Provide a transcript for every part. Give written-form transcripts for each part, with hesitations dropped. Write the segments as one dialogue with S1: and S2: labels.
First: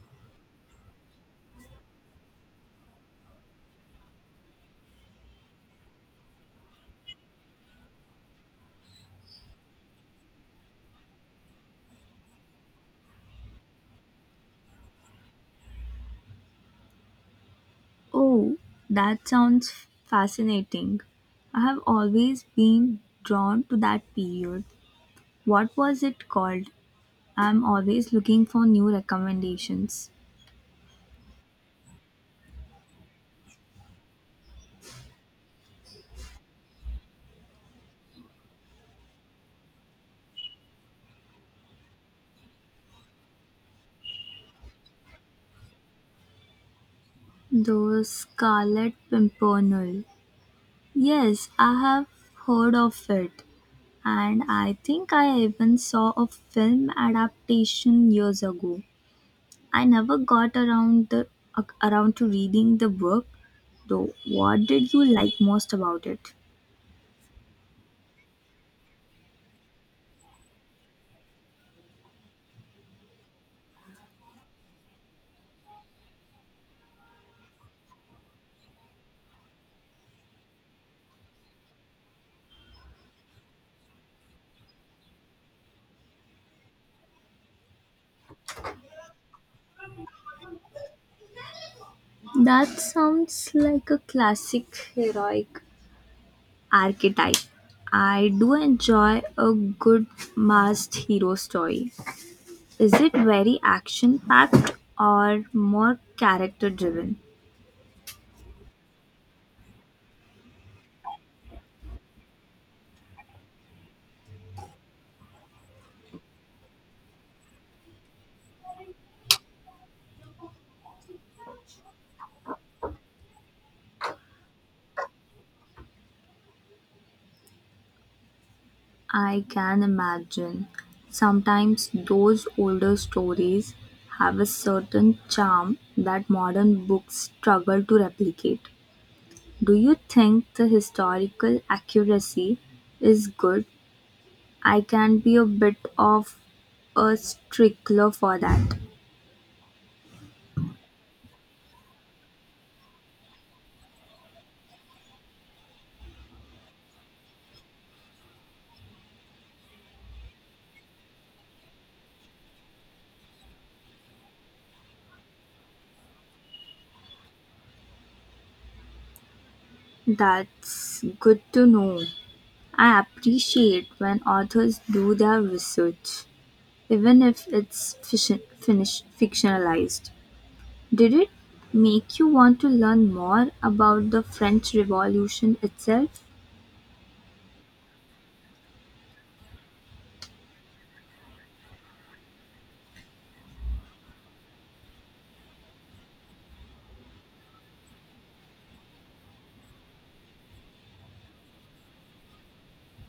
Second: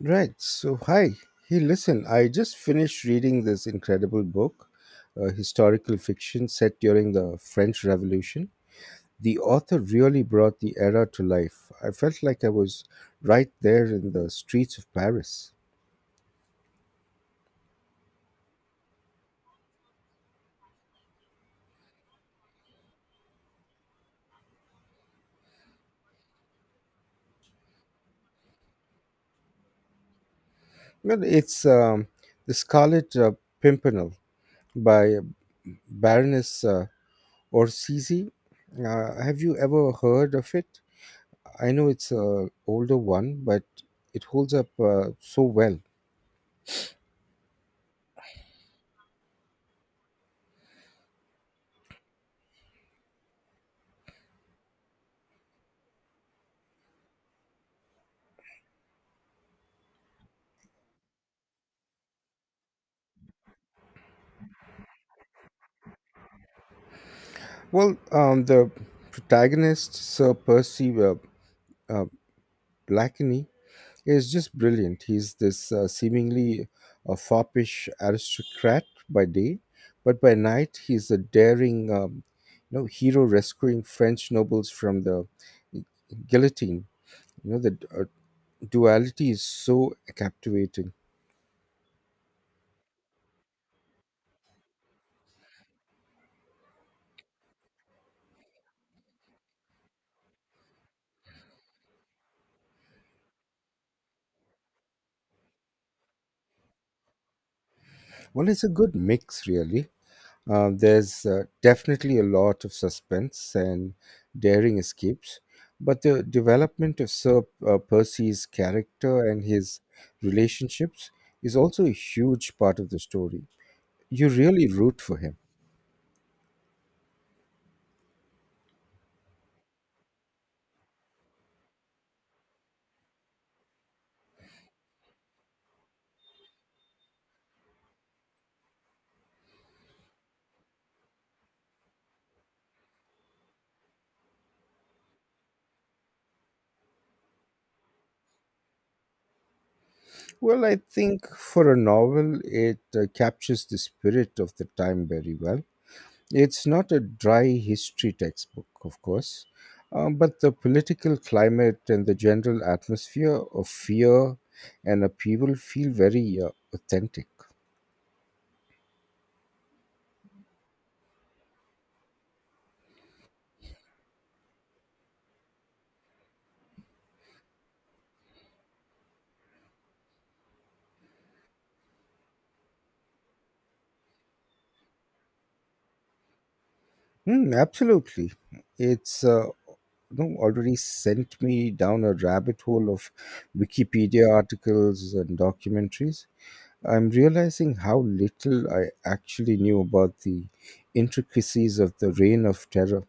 S1: Right. So, hi. Hey, listen, I just finished reading this incredible book, historical fiction set during the French Revolution. The author really brought the era to life. I felt like I was right there in the streets of Paris.
S2: Oh, that sounds fascinating. I have always been drawn to that period. What was it called? I'm always looking for new recommendations.
S1: Well, it's The Scarlet Pimpernel by Baroness Orsisi. Have you ever heard of it? I know it's an older one, but it holds up so well.
S2: The Scarlet Pimpernel. Yes, I have heard of it, and I think I even saw a film adaptation years ago. I never got around to reading the book, though. What did you like most about it?
S1: Well, the protagonist, Sir Percy uh, Blakeney, is just brilliant. He's this seemingly foppish aristocrat by day, but by night he's a daring hero rescuing French nobles from the guillotine. The duality is so captivating.
S2: That sounds like a classic heroic archetype. I do enjoy a good masked hero story. Is it very action packed or more character driven?
S1: Well, it's a good mix, really. There's definitely a lot of suspense and daring escapes, but the development of Sir Percy's character and his relationships is also a huge part of the story. You really root for him.
S2: I can imagine. Sometimes those older stories have a certain charm that modern books struggle to replicate. Do you think the historical accuracy is good? I can be a bit of a stickler for that.
S1: Well, I think for a novel, it captures the spirit of the time very well. It's not a dry history textbook, of course, but the political climate and the general atmosphere of fear and upheaval feel very authentic.
S2: That's good to know. I appreciate when authors do their research, even if it's fictionalized. Did it make you want to learn more about the French Revolution itself?
S1: Mm, absolutely. It's already sent me down a rabbit hole of Wikipedia articles and documentaries. I'm realizing how little I actually knew about the intricacies of the reign of terror.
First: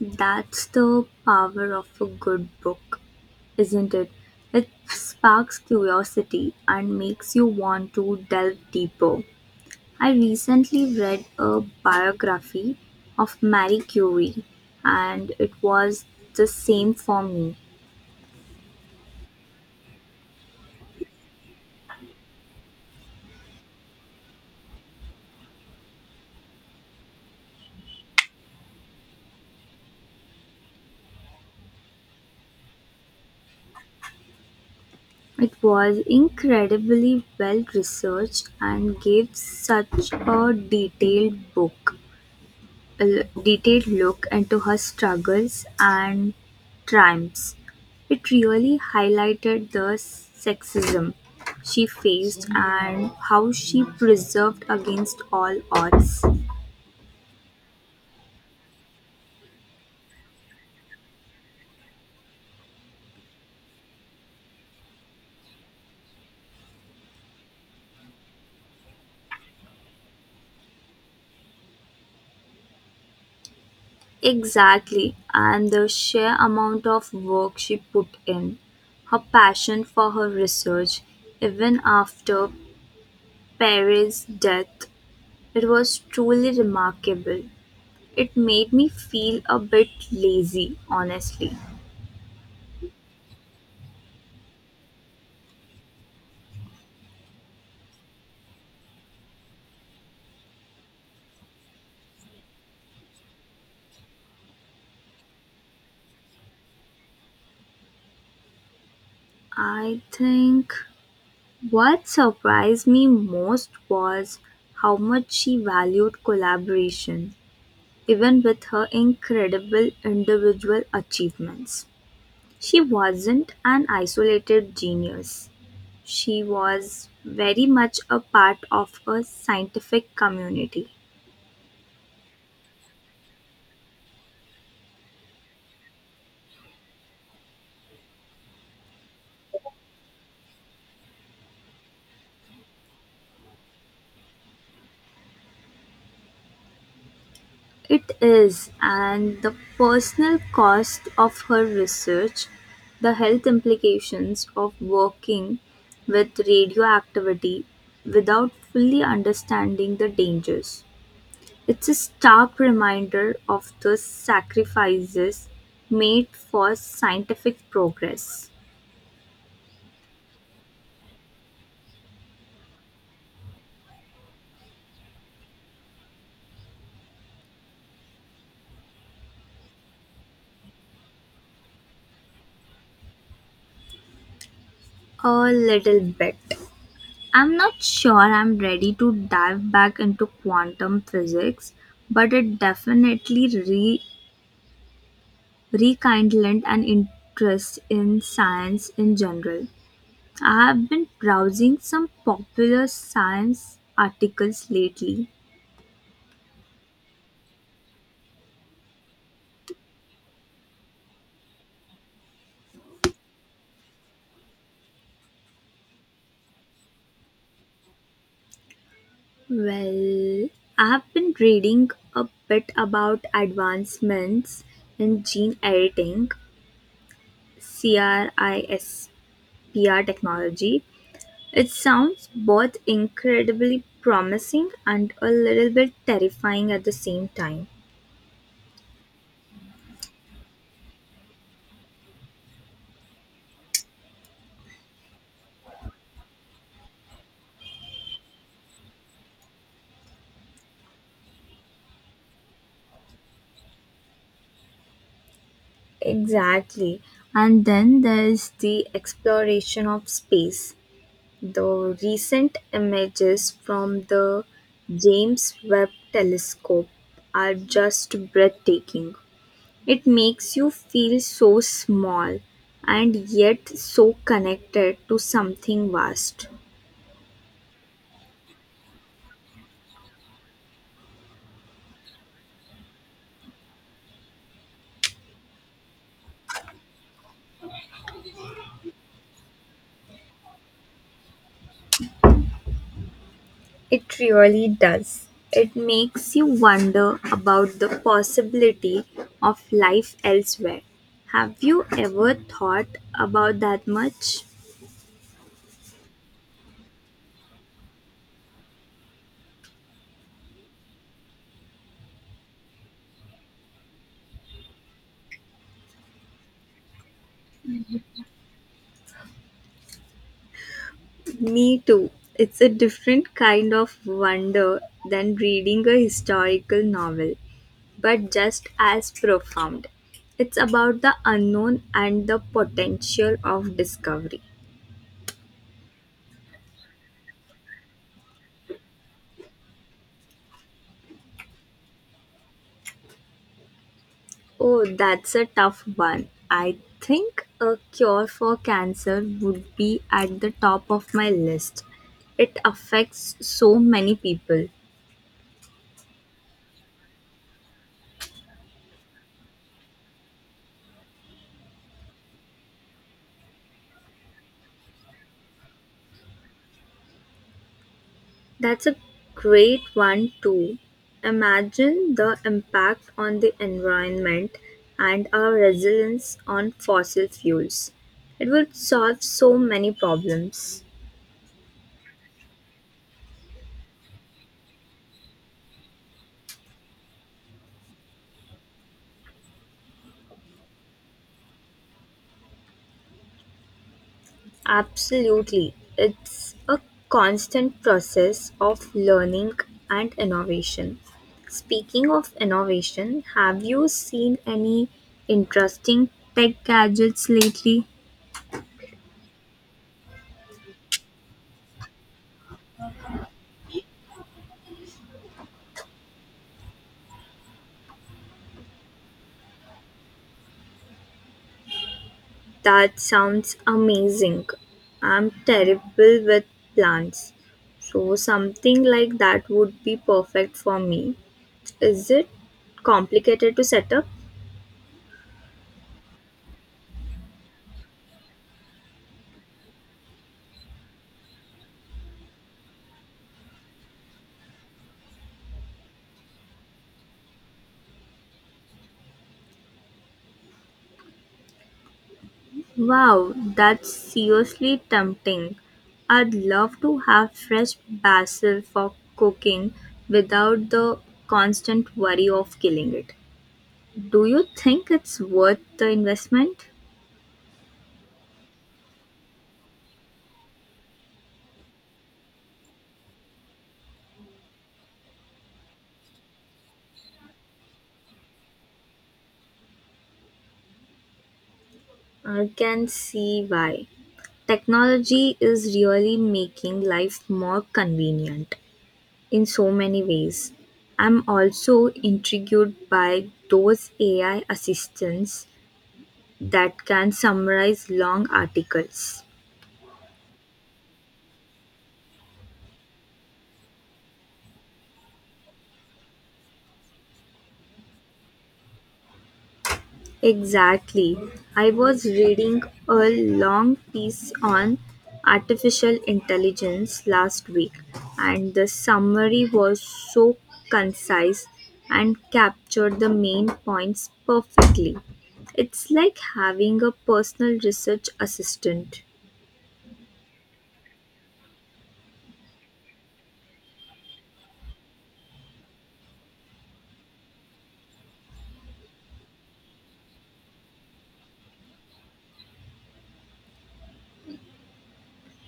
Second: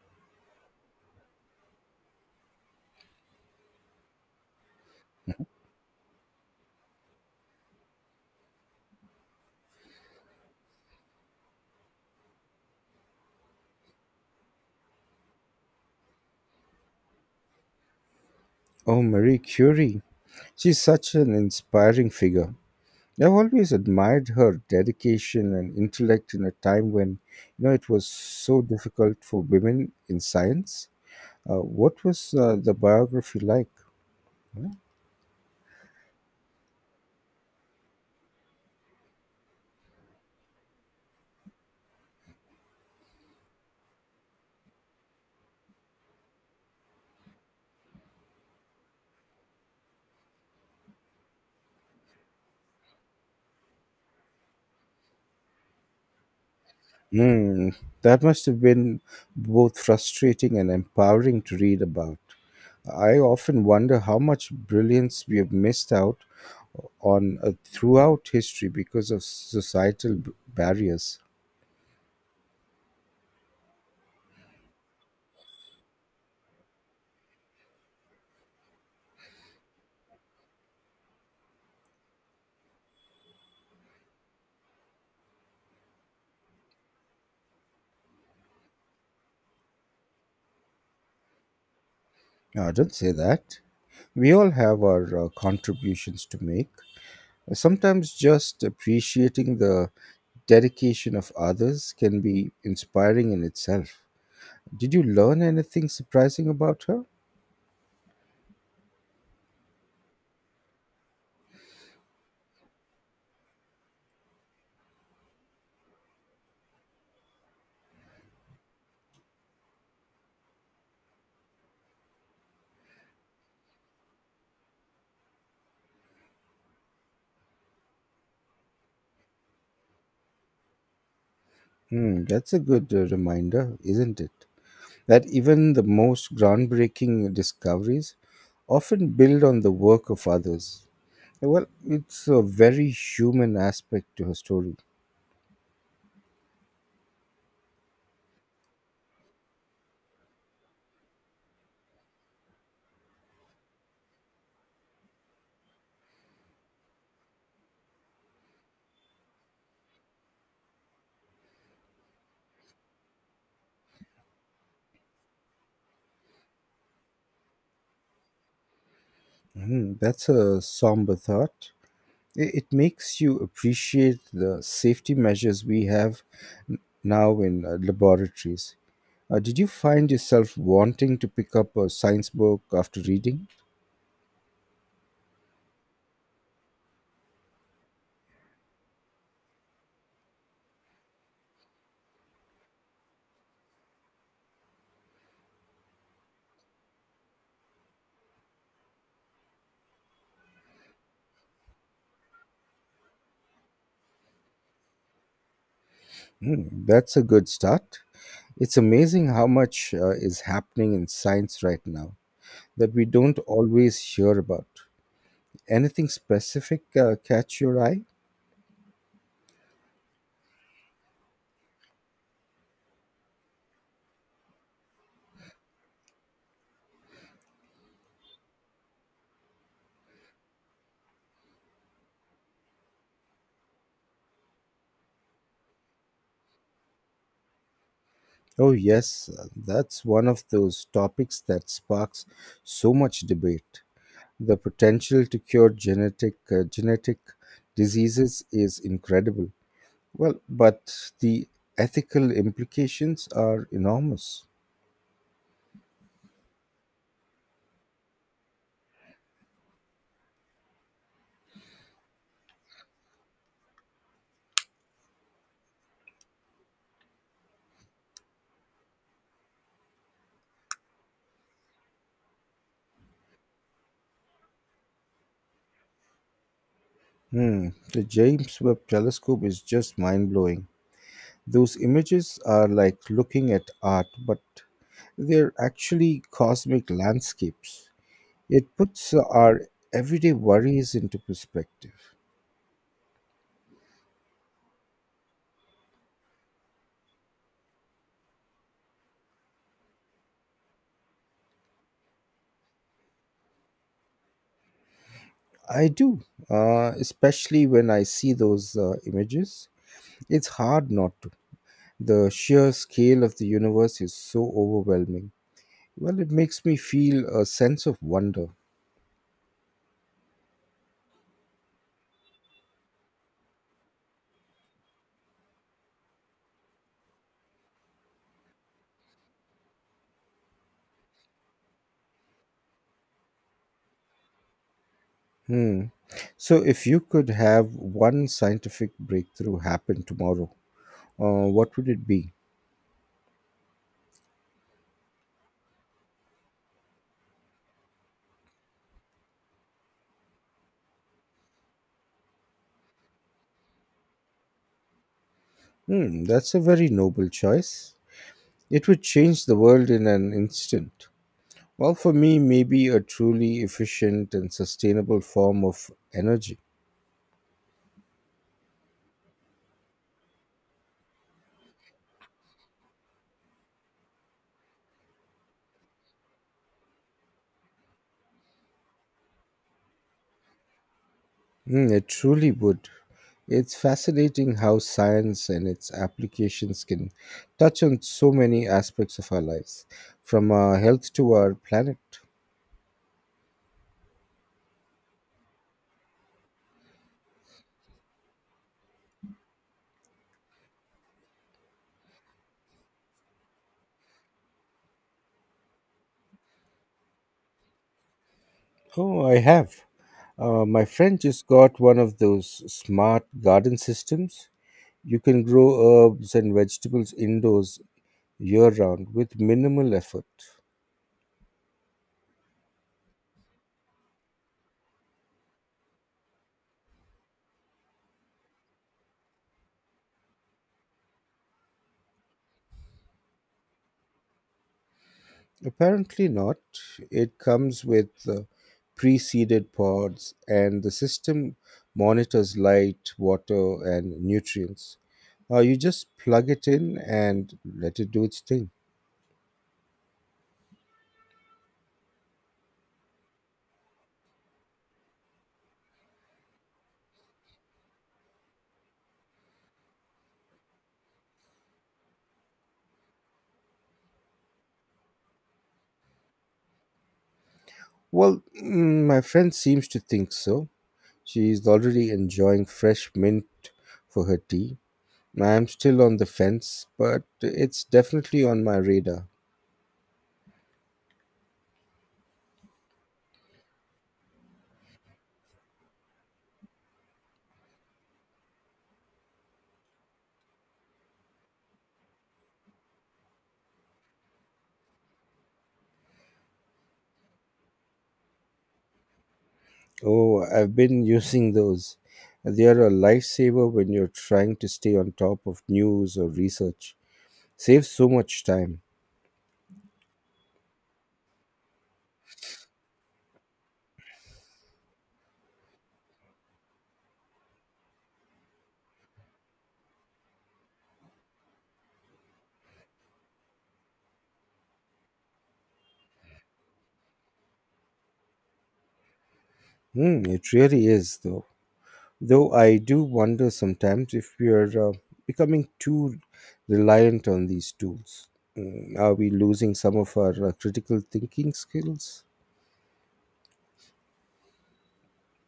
S2: That's the power of a good book, isn't it? It sparks curiosity and makes you want to delve deeper. I recently read a biography of Marie Curie, and it was the same for me.
S1: Oh, Marie Curie. She's such an inspiring figure. I've always admired her dedication and intellect in a time when it was so difficult for women in science. What was the biography like?
S2: It was incredibly well researched and gave such a a detailed look into her struggles and triumphs. It really highlighted the sexism she faced and how she preserved against all odds.
S1: Hmm, that must have been both frustrating and empowering to read about. I often wonder how much brilliance we have missed out on throughout history because of societal barriers.
S2: Exactly, and the sheer amount of work she put in, her passion for her research, even after Perry's death, it was truly remarkable. It made me feel a bit lazy, honestly.
S1: No, I don't say that. We all have our contributions to make. Sometimes just appreciating the dedication of others can be inspiring in itself. Did you learn anything surprising about her?
S2: I think what surprised me most was how much she valued collaboration, even with her incredible individual achievements. She wasn't an isolated genius. She was very much a part of a scientific community.
S1: Hmm, that's a good reminder, isn't it? That even the most groundbreaking discoveries often build on the work of others. Well, it's a very human aspect to her story.
S2: It is, and the personal cost of her research, the health implications of working with radioactivity without fully understanding the dangers. It's a stark reminder of the sacrifices made for scientific progress.
S1: Hmm, that's a somber thought. It makes you appreciate the safety measures we have now in laboratories. Did you find yourself wanting to pick up a science book after reading?
S2: A little bit. I'm not sure I'm ready to dive back into quantum physics, but it definitely rekindled an interest in science in general. I have been browsing some popular science articles lately.
S1: Hmm, that's a good start. It's amazing how much is happening in science right now that we don't always hear about. Anything specific catch your eye?
S2: Well, I have been reading a bit about advancements in gene editing, CRISPR technology. It sounds both incredibly promising and a little bit terrifying at the same time.
S1: Oh, yes, that's one of those topics that sparks so much debate. The potential to cure genetic diseases is incredible. Well, but the ethical implications are enormous.
S2: Exactly. And then there's the exploration of space. The recent images from the James Webb telescope are just breathtaking. It makes you feel so small and yet so connected to something vast.
S1: Hmm. The James Webb Telescope is just mind blowing. Those images are like looking at art, but they're actually cosmic landscapes. It puts our everyday worries into perspective.
S2: It really does. It makes you wonder about the possibility of life elsewhere. Have you ever thought about that much?
S1: I do, especially when I see those images. It's hard not to. The sheer scale of the universe is so overwhelming. Well, it makes me feel a sense of wonder.
S2: Me too. It's a different kind of wonder than reading a historical novel, but just as profound. It's about the unknown and the potential of discovery.
S1: Hmm. So, if you could have one scientific breakthrough happen tomorrow, what would it be?
S2: Oh, that's a tough one. I think a cure for cancer would be at the top of my list. It affects so many people.
S1: Hmm, that's a very noble choice. It would change the world in an instant. Well, for me, maybe a truly efficient and sustainable form of energy.
S2: That's a great one, too. Imagine the impact on the environment and our resilience on fossil fuels. It would solve so many problems.
S1: Mm, it truly would. It's fascinating how science and its applications can touch on so many aspects of our lives, from our health to our planet.
S2: Absolutely. It's a constant process of learning and innovation. Speaking of innovation, have you seen any interesting tech gadgets lately?
S1: Oh, I have. My friend just got one of those smart garden systems. You can grow herbs and vegetables indoors year round with minimal effort.
S2: That sounds amazing. I'm terrible with plants. So, something like that would be perfect for me. Is it complicated to set up?
S1: Apparently not. It comes with pre-seeded pods, and the system monitors light, water, and nutrients. You just plug it in and let it do its thing.
S2: Wow, that's seriously tempting. I'd love to have fresh basil for cooking without the constant worry of killing it. Do you think it's worth the investment?
S1: Well, mm, my friend seems to think so. She's already enjoying fresh mint for her tea. I'm still on the fence, but it's definitely on my radar.
S2: I can see why. Technology is really making life more convenient in so many ways. I'm also intrigued by those AI assistants that can summarize long articles.
S1: Oh, I've been using those. They are a lifesaver when you're trying to stay on top of news or research. Saves so much time.
S2: Exactly. I was reading a long piece on artificial intelligence last week, and the summary was so concise and captured the main points perfectly. It's like having a personal research assistant.
S1: Hmm, it really is, though. Though I do wonder sometimes if we are becoming too reliant on these tools. Hmm, are we losing some of our critical thinking skills?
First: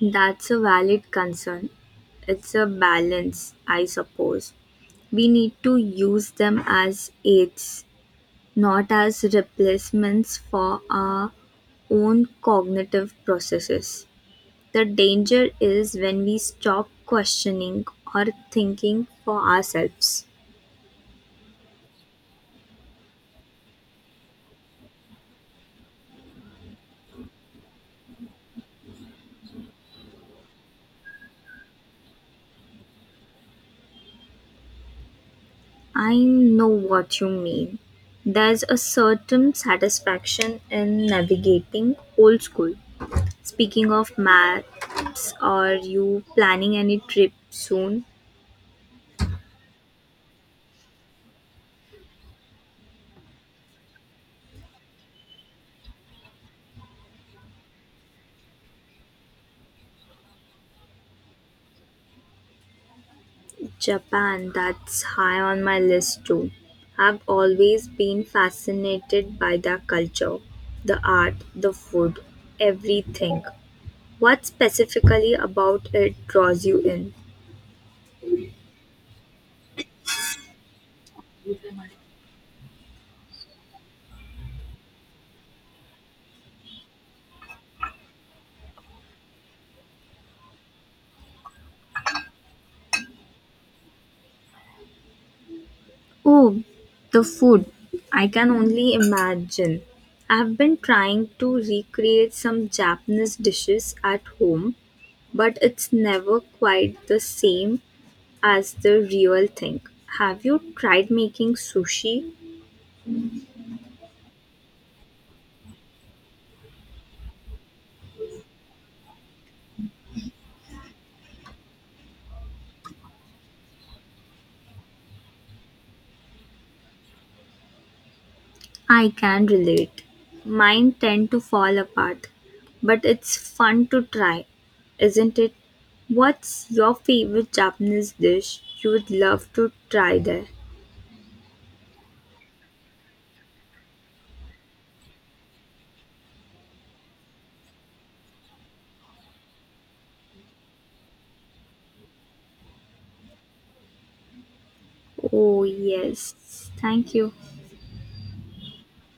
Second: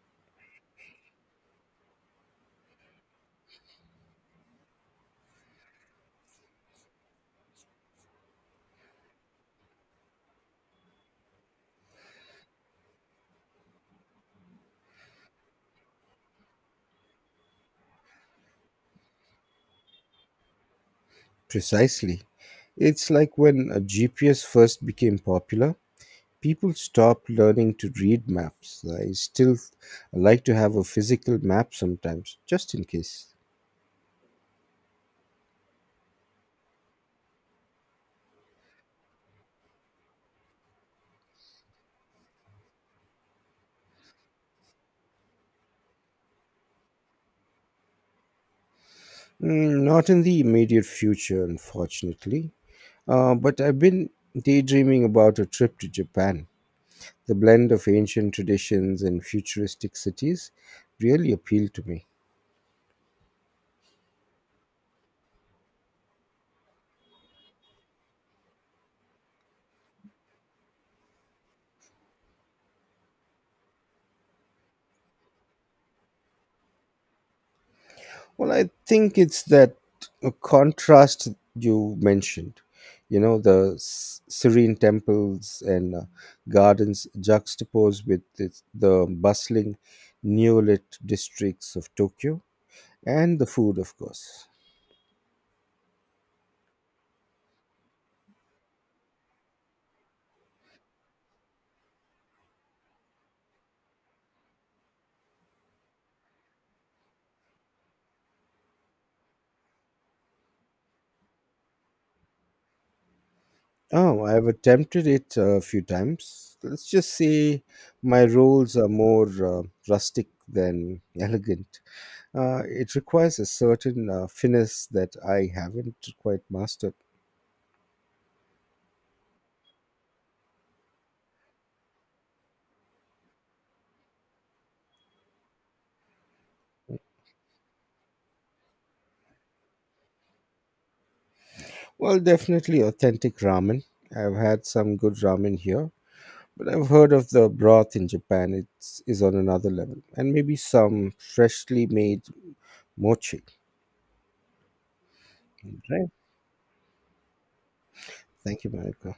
S2: That's a valid concern. It's a balance, I suppose. We need to use them as aids, not as replacements for our own cognitive processes. The danger is when we stop questioning or thinking for ourselves.
S1: Precisely. It's like when a GPS first became popular. People stop learning to read maps. I still like to have a physical map sometimes, just in case.
S2: I know what you mean. There's a certain satisfaction in navigating old school. Speaking of maps, are you planning any trip soon?
S1: Mm, not in the immediate future, unfortunately. But I've been daydreaming about a trip to Japan. The blend of ancient traditions and futuristic cities really appealed to me.
S2: Japan, that's high on my list too. I've always been fascinated by their culture, the art, the food, everything. What specifically about it draws you in?
S1: Well, I think it's that contrast you mentioned. You know, the serene temples and gardens juxtaposed with this, the bustling, neolith districts of Tokyo and the food, of course.
S2: Oh, the food. I can only imagine. I've been trying to recreate some Japanese dishes at home, but it's never quite the same as the real thing. Have you tried making sushi?
S1: Oh, I've attempted it a few times. Let's just say my rolls are more rustic than elegant. It requires a certain finesse that I haven't quite mastered.
S2: I can relate. Mine tend to fall apart, but it's fun to try, isn't it? What's your favorite Japanese dish you would love to try there?
S1: Well, definitely authentic ramen. I've had some good ramen here, but I've heard of the broth in Japan. It's is on another level, and maybe some freshly made mochi.
S2: Oh,
S1: Right?
S2: yes. Thank you.
S1: Thank you, Monica.